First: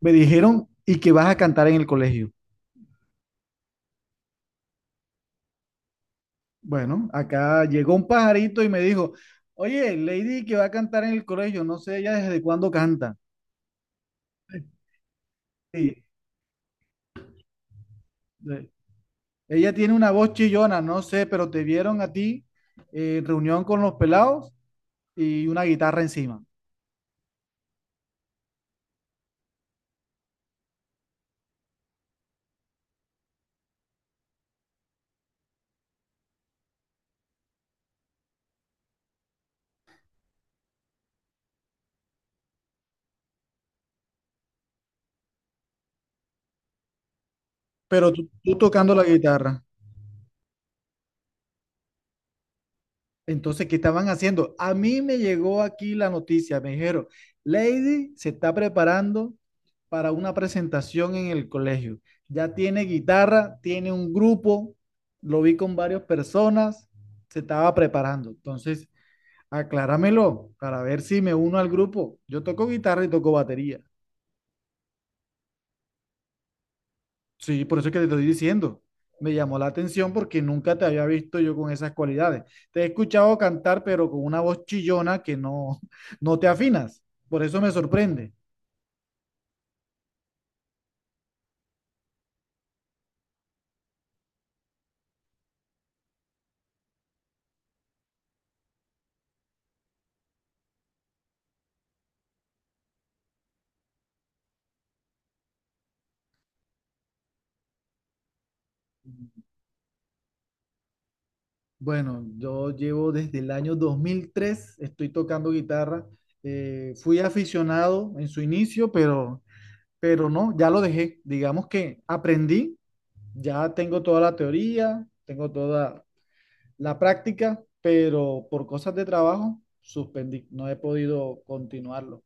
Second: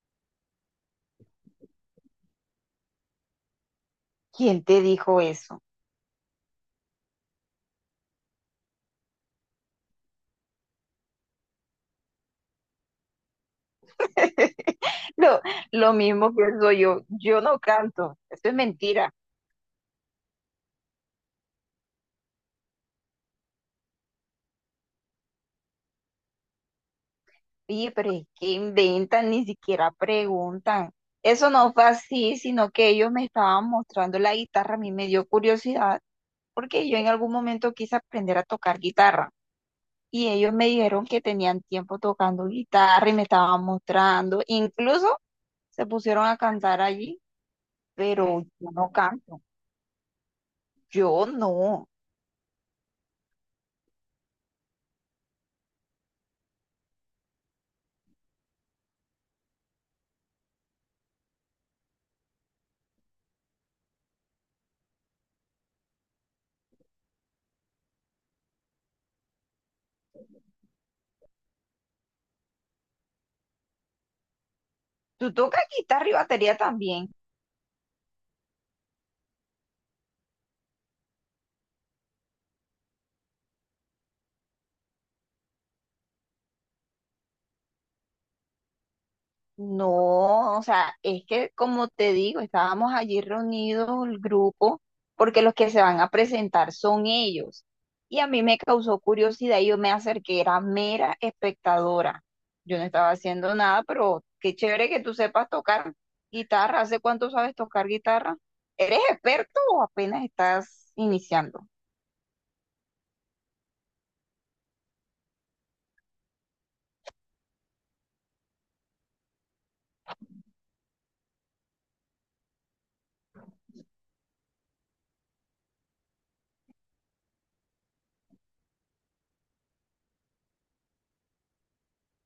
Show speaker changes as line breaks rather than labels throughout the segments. Me dijeron, ¿y que vas a cantar en el colegio?
¿Quién te dijo eso?
Bueno, acá llegó un pajarito y me dijo, oye, Lady que va a cantar en el colegio, no sé ella desde cuándo canta.
Lo, lo
Sí,
mismo pienso yo, no canto, eso es
sí.
mentira.
Ella tiene una voz chillona, no sé, pero te vieron a ti reunión con los pelados y una guitarra encima,
Oye, pero es que inventan, ni siquiera preguntan. Eso no fue así, sino que ellos me estaban mostrando la guitarra, a mí me dio curiosidad, porque yo en algún momento quise aprender a tocar guitarra. Y ellos me dijeron que tenían tiempo tocando guitarra y me estaban mostrando. Incluso se pusieron a cantar allí,
pero tú,
pero
tú
yo no
tocando la
canto,
guitarra.
yo no.
Entonces, ¿qué estaban haciendo? A mí me llegó aquí la noticia, me dijeron, Lady se está preparando para una presentación en el colegio. Ya tiene guitarra, tiene un grupo, lo vi con varias personas, se estaba preparando. Entonces, acláramelo para ver si me uno al grupo. Yo toco guitarra y toco batería.
Tú tocas guitarra y batería también.
Sí, por eso es que te estoy diciendo. Me llamó la atención porque nunca te había visto yo con esas cualidades. Te he escuchado cantar, pero con una voz chillona que no, no te afinas. Por eso me sorprende.
No, o sea, es que como te digo, estábamos allí reunidos el grupo porque los que se van a presentar son ellos. Y a mí me causó curiosidad y yo me acerqué, era mera espectadora. Yo no estaba haciendo nada, pero qué chévere que tú sepas tocar guitarra. ¿Hace cuánto sabes tocar guitarra? ¿Eres experto o apenas estás iniciando?
Bueno, yo llevo desde el año 2003. Estoy tocando guitarra. Fui aficionado en su inicio, pero no, ya lo dejé. Digamos que aprendí, ya tengo toda la teoría, tengo toda, la práctica, pero por cosas de trabajo suspendí, no he podido continuarlo.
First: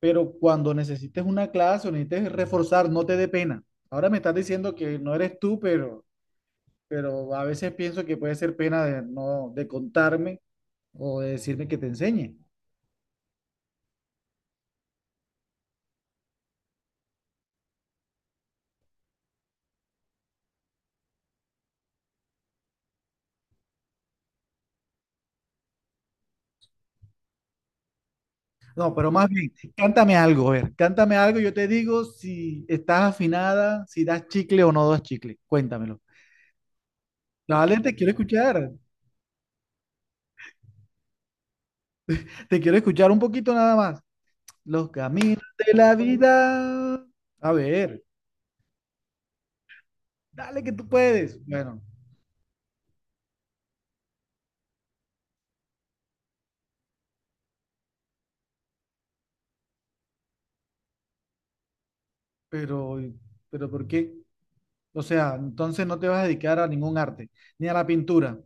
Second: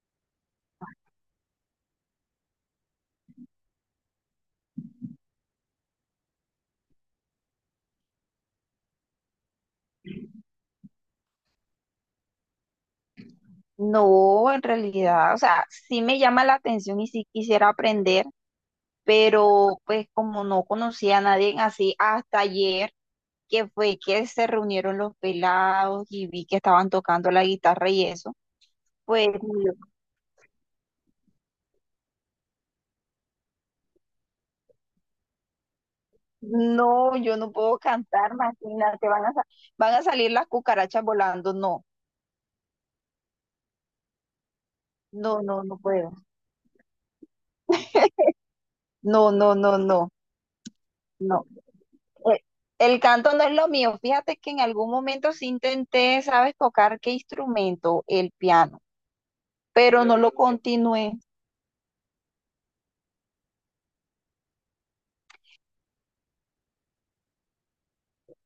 Pero cuando necesites una clase o necesites reforzar, no te dé pena. Ahora me estás diciendo que no eres tú, pero a veces pienso que puede ser pena de no de contarme o de decirme que te enseñe.
No, en realidad, o sea, sí me llama la atención y sí quisiera aprender, pero pues como no conocía a nadie así hasta ayer, que fue que se reunieron los pelados y vi que estaban tocando la guitarra y eso,
No, pero
pues
más bien,
yo,
cántame algo, a ver, cántame algo, yo te digo si estás afinada, si das chicle o no das chicle. Cuéntamelo.
no, yo no puedo
Dale,
cantar, imagínate, van a salir las cucarachas volando, no,
te quiero escuchar un poquito nada más. Los
no,
caminos
no,
de
no
la
puedo,
vida. A ver,
no, no, no, no,
dale que tú puedes.
no.
Bueno,
Eh, El canto no es lo mío. Fíjate que en algún momento sí intenté, ¿sabes? Tocar qué instrumento, el piano, pero no lo continué.
pero, pero ¿por qué? O sea, entonces no te vas a dedicar a ningún arte, ni a la pintura.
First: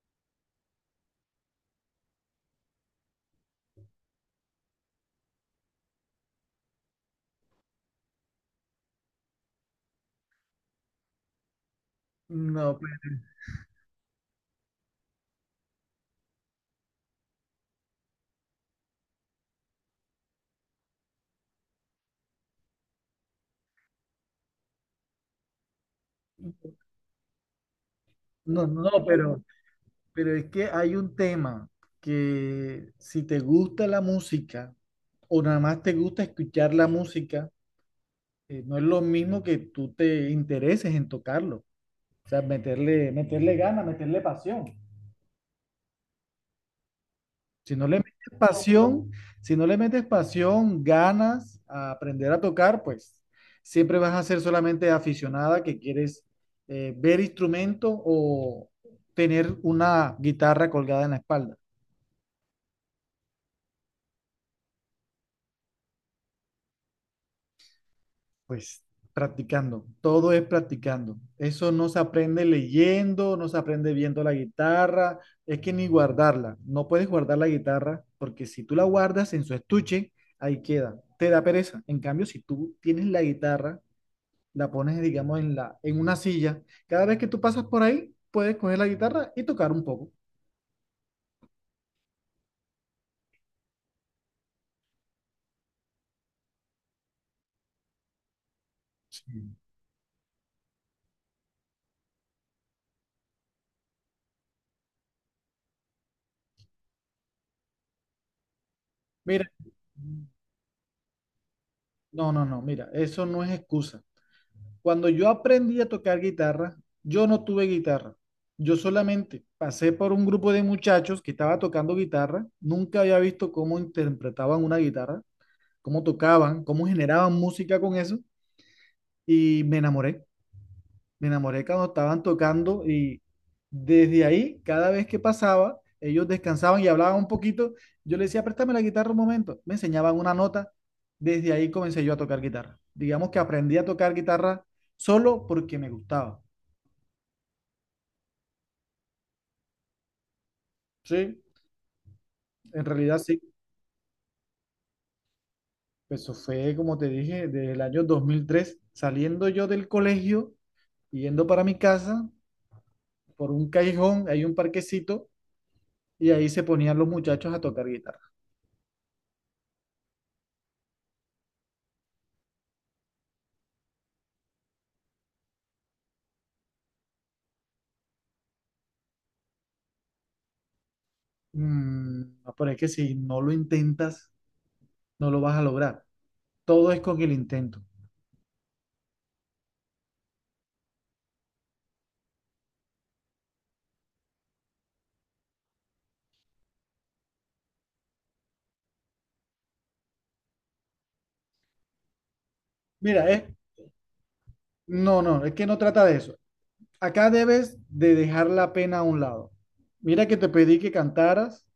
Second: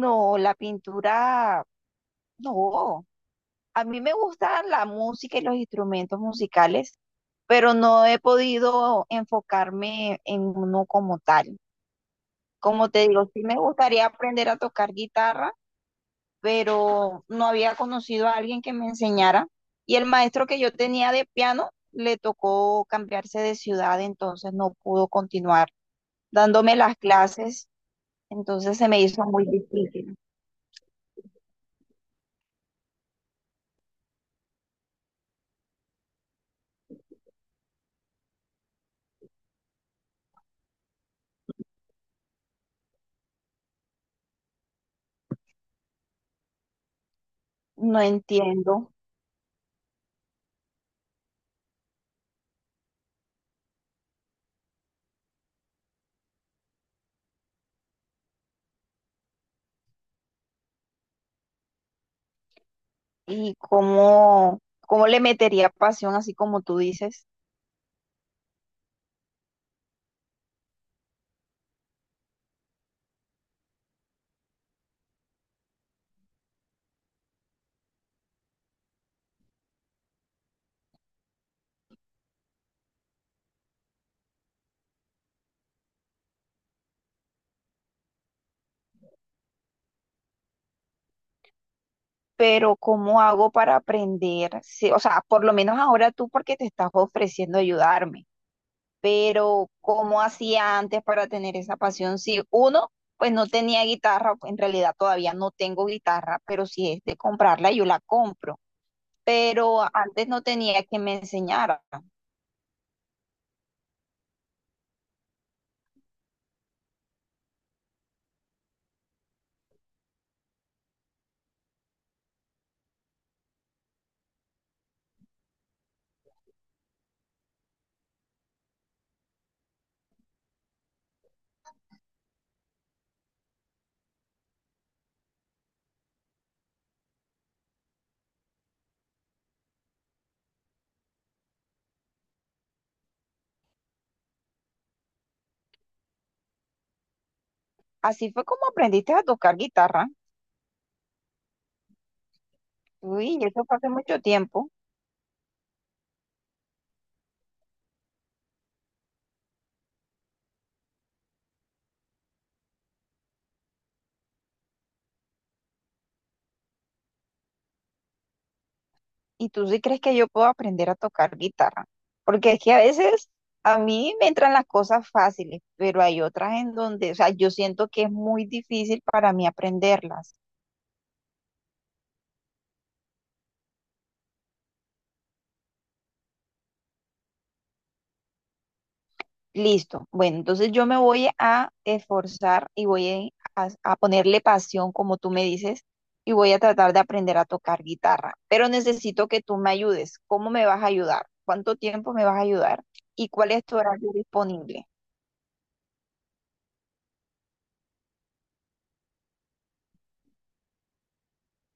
No, la pintura. No, a mí me gusta la música y los instrumentos musicales, pero no he podido enfocarme en uno como tal.
No,
Como
pues,
te digo, sí me gustaría aprender a tocar guitarra, pero no había conocido a alguien que me enseñara. Y el maestro que yo tenía de piano le tocó cambiarse de ciudad, entonces no pudo continuar dándome las clases,
no,
entonces
no,
se me
no,
hizo
pero,
muy difícil.
pero es que hay un tema que si te gusta la música o nada más te gusta escuchar la música, no es lo mismo que tú te intereses en tocarlo. O sea, meterle ganas, meterle pasión. Si no le
No
metes
entiendo.
pasión, si no le metes pasión, ganas a aprender a tocar, pues siempre vas a ser solamente aficionada que quieres ver instrumento o tener una guitarra colgada en la espalda.
y cómo, ¿Cómo le metería pasión, así como tú dices?
Pues practicando, todo es practicando. Eso no se aprende leyendo, no se aprende viendo la guitarra, es que ni guardarla. No puedes guardar la guitarra porque si tú la guardas en su estuche, ahí queda. Te da pereza. En cambio, si tú tienes la guitarra, la pones, digamos, en una silla. Cada vez que tú pasas por ahí, puedes coger la guitarra y tocar un poco.
Pero ¿cómo hago para aprender? Sí, o sea, por lo menos ahora tú porque te estás ofreciendo ayudarme,
Sí.
pero ¿cómo hacía antes para tener esa pasión, si uno, pues no tenía guitarra? En realidad todavía no tengo guitarra, pero si es de comprarla, yo la compro,
Mira,
pero antes no tenía que me enseñara.
no, no, no, mira, eso no es excusa. Cuando yo aprendí a tocar guitarra, yo no tuve guitarra. Yo solamente pasé por un grupo de muchachos que estaba tocando guitarra. Nunca había visto cómo interpretaban una guitarra, cómo tocaban, cómo generaban música con eso y me enamoré. Me enamoré cuando estaban tocando y desde ahí, cada vez que pasaba, ellos descansaban y hablaban un poquito. Yo le decía, préstame la guitarra un momento. Me enseñaban una nota. Desde ahí comencé yo a tocar guitarra. Digamos que aprendí a tocar guitarra solo porque me gustaba.
Así fue como aprendiste a tocar guitarra.
Sí, en realidad
Uy,
sí.
eso fue hace mucho tiempo.
Pues eso fue, como te dije, desde el año 2003, saliendo yo del colegio, yendo para mi casa, por un callejón, hay un parquecito, y ahí se ponían los muchachos a tocar guitarra.
¿Y tú sí crees que yo puedo aprender a tocar guitarra? Porque es que a veces a mí me entran las cosas fáciles, pero hay otras en donde, o sea, yo siento que es muy difícil para mí aprenderlas.
Mm, no, pero que si no lo intentas, no lo vas a lograr. Todo es con el intento.
Listo. Bueno, entonces yo me voy a esforzar y voy a ponerle pasión, como tú me dices, y voy a tratar de aprender a tocar guitarra. Pero necesito que tú me ayudes. ¿Cómo me vas a ayudar? ¿Cuánto tiempo me vas a ayudar? ¿Y
Mira,
cuál es tu horario disponible?
no, no, es que no trata de eso. Acá debes de dejar la pena a un lado. Mira que te pedí que cantaras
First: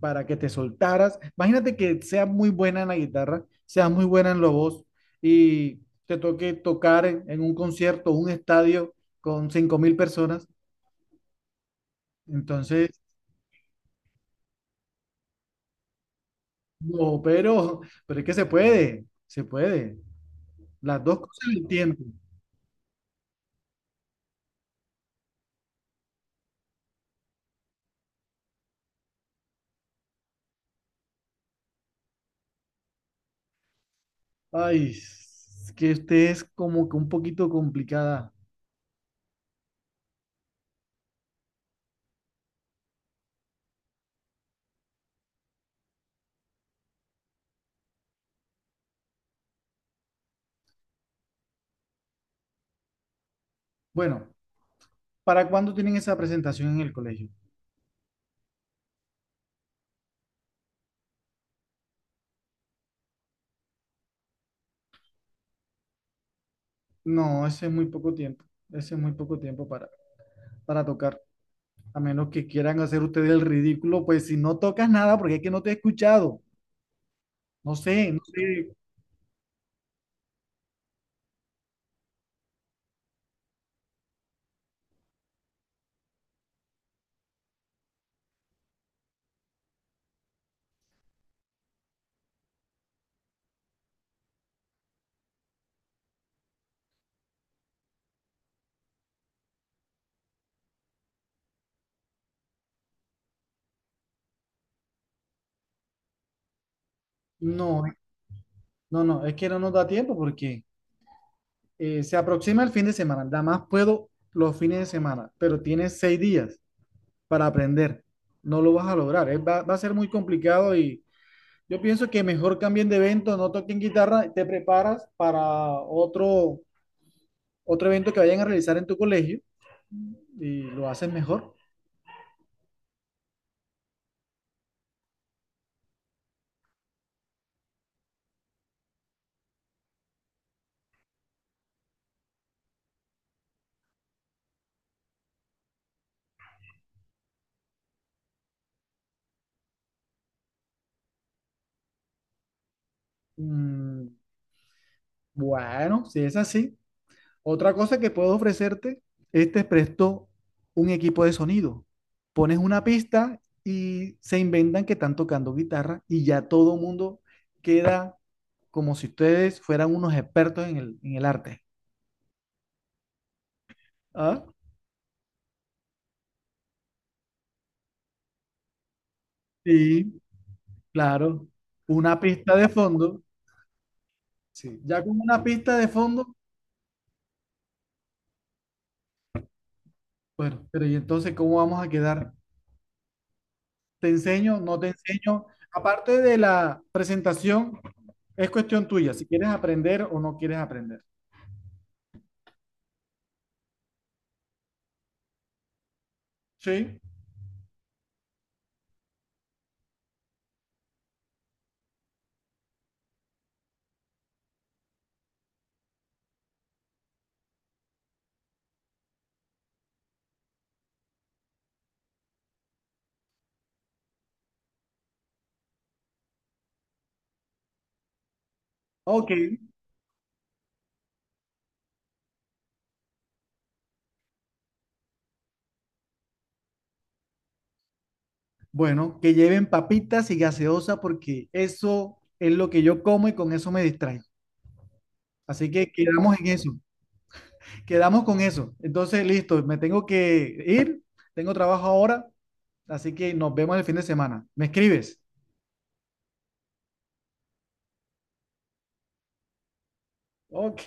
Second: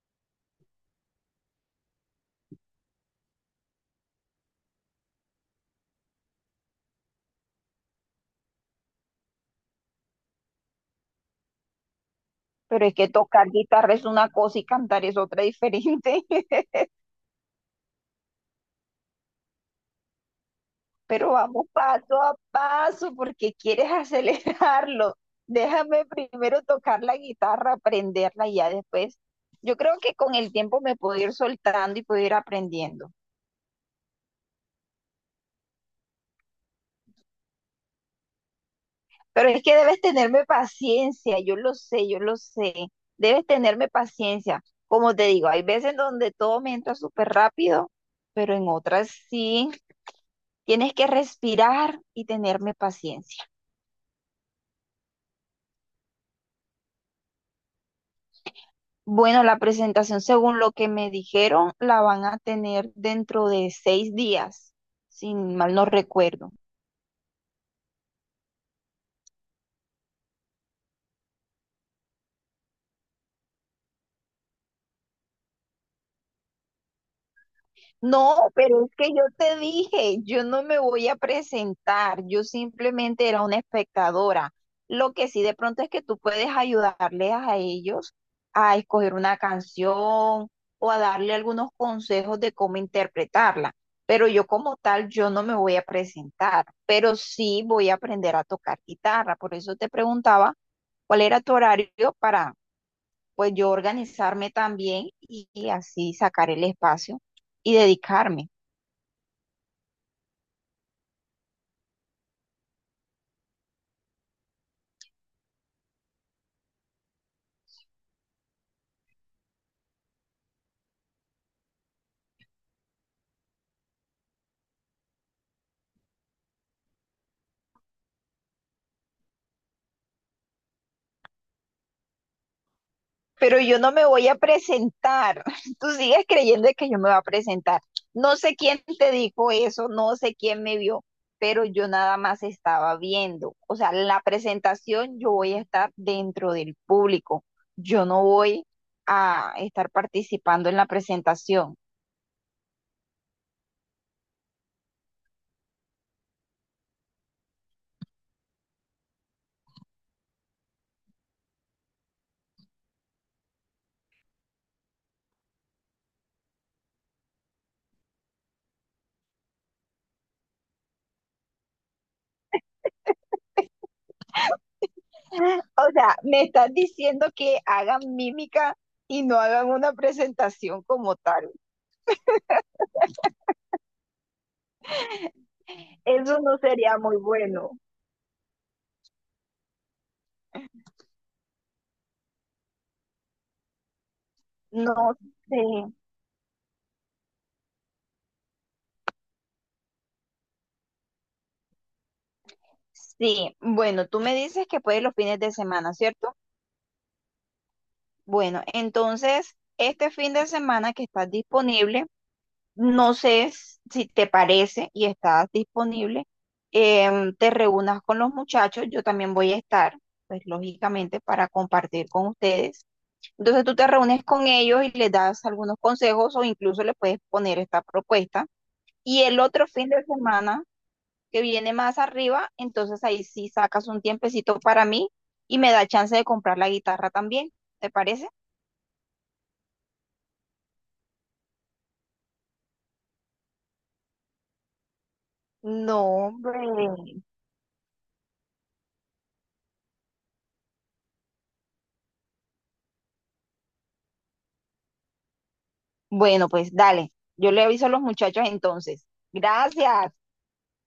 para que te soltaras. Imagínate que seas muy buena en la guitarra, seas muy buena en la voz y te toque tocar en un concierto, un estadio con 5.000 personas.
Pero
Entonces,
es que tocar guitarra es una cosa y cantar es otra diferente.
no, pero es que se puede, se puede. Las dos
Pero
cosas
vamos
al tiempo.
paso a paso porque quieres acelerarlo. Déjame primero tocar la guitarra, aprenderla y ya después. Yo creo que con el tiempo me puedo ir soltando y puedo ir aprendiendo.
Ay, es que este es como que un poquito complicada.
Pero es que debes tenerme paciencia, yo lo sé, yo lo sé. Debes tenerme paciencia. Como te digo, hay veces donde todo me entra súper rápido, pero en otras sí. Tienes que respirar y tenerme paciencia.
Bueno, ¿para cuándo tienen esa presentación en el colegio?
Bueno, la presentación, según lo que me dijeron, la van a tener dentro de 6 días, si mal no recuerdo.
No, ese es muy poco tiempo. Ese es muy poco tiempo para tocar. A menos que quieran hacer ustedes el ridículo, pues si no tocas nada, porque es que no te he escuchado. No sé, no sé.
No, pero es que yo te dije, yo no me voy a presentar, yo simplemente era una espectadora. Lo que sí de pronto es que tú puedes ayudarles a ellos a escoger una canción o a darle algunos consejos de cómo interpretarla. Pero yo como tal, yo no me voy a presentar, pero sí voy a aprender a tocar guitarra. Por eso te preguntaba cuál era tu horario para, pues yo organizarme también y así sacar el espacio y
No,
dedicarme.
no, no, es que no nos da tiempo porque se aproxima el fin de semana. Nada más puedo los fines de semana, pero tienes 6 días para aprender. No lo vas a lograr. Va a ser muy complicado y yo pienso que mejor cambien de evento, no toquen guitarra, te preparas para otro evento que vayan a realizar en tu colegio y lo hacen mejor.
Pero yo no me voy a presentar. Tú sigues creyendo que yo me voy a presentar. No sé quién te dijo eso, no sé quién me vio, pero yo nada más estaba viendo. O sea, la presentación yo voy a estar dentro del público. Yo no voy a estar participando en la presentación.
Mm, bueno, si es así. Otra cosa que puedo ofrecerte es te presto un equipo de sonido. Pones una pista y se inventan que están tocando guitarra y ya todo el mundo queda como si ustedes fueran unos expertos en el arte. ¿Ah?
O sea, me estás diciendo que hagan mímica y no hagan una
Sí,
presentación como
claro.
tal.
Una pista de fondo. Sí, ya con una pista de fondo,
Eso no sería muy bueno.
bueno, ¿pero y entonces cómo vamos a quedar? ¿Te enseño? ¿No te
No
enseño?
sé.
Aparte de la presentación, es cuestión tuya, si quieres aprender o no quieres aprender.
Sí, bueno, tú me dices que puedes los fines de semana, ¿cierto?
Sí.
Bueno, entonces, este fin de semana que estás disponible, si te parece y estás disponible, te reúnas con los muchachos, yo también voy a estar, pues lógicamente, para compartir con ustedes. Entonces tú te reúnes con ellos y les das algunos consejos o incluso le puedes poner esta propuesta. Y
Ok,
el otro fin de semana que viene más arriba, entonces ahí sí sacas un tiempecito para mí y me da chance de comprar la guitarra también. ¿Te parece?
bueno, que lleven papitas y gaseosa porque eso es lo que yo como y con eso me distraigo. Así que
No,
quedamos en eso,
hombre.
quedamos con eso. Entonces, listo, me tengo que ir, tengo trabajo ahora, así que nos vemos el fin de semana. ¿Me escribes?
Bueno, pues dale. Yo le aviso a los muchachos entonces. Gracias.
Ok.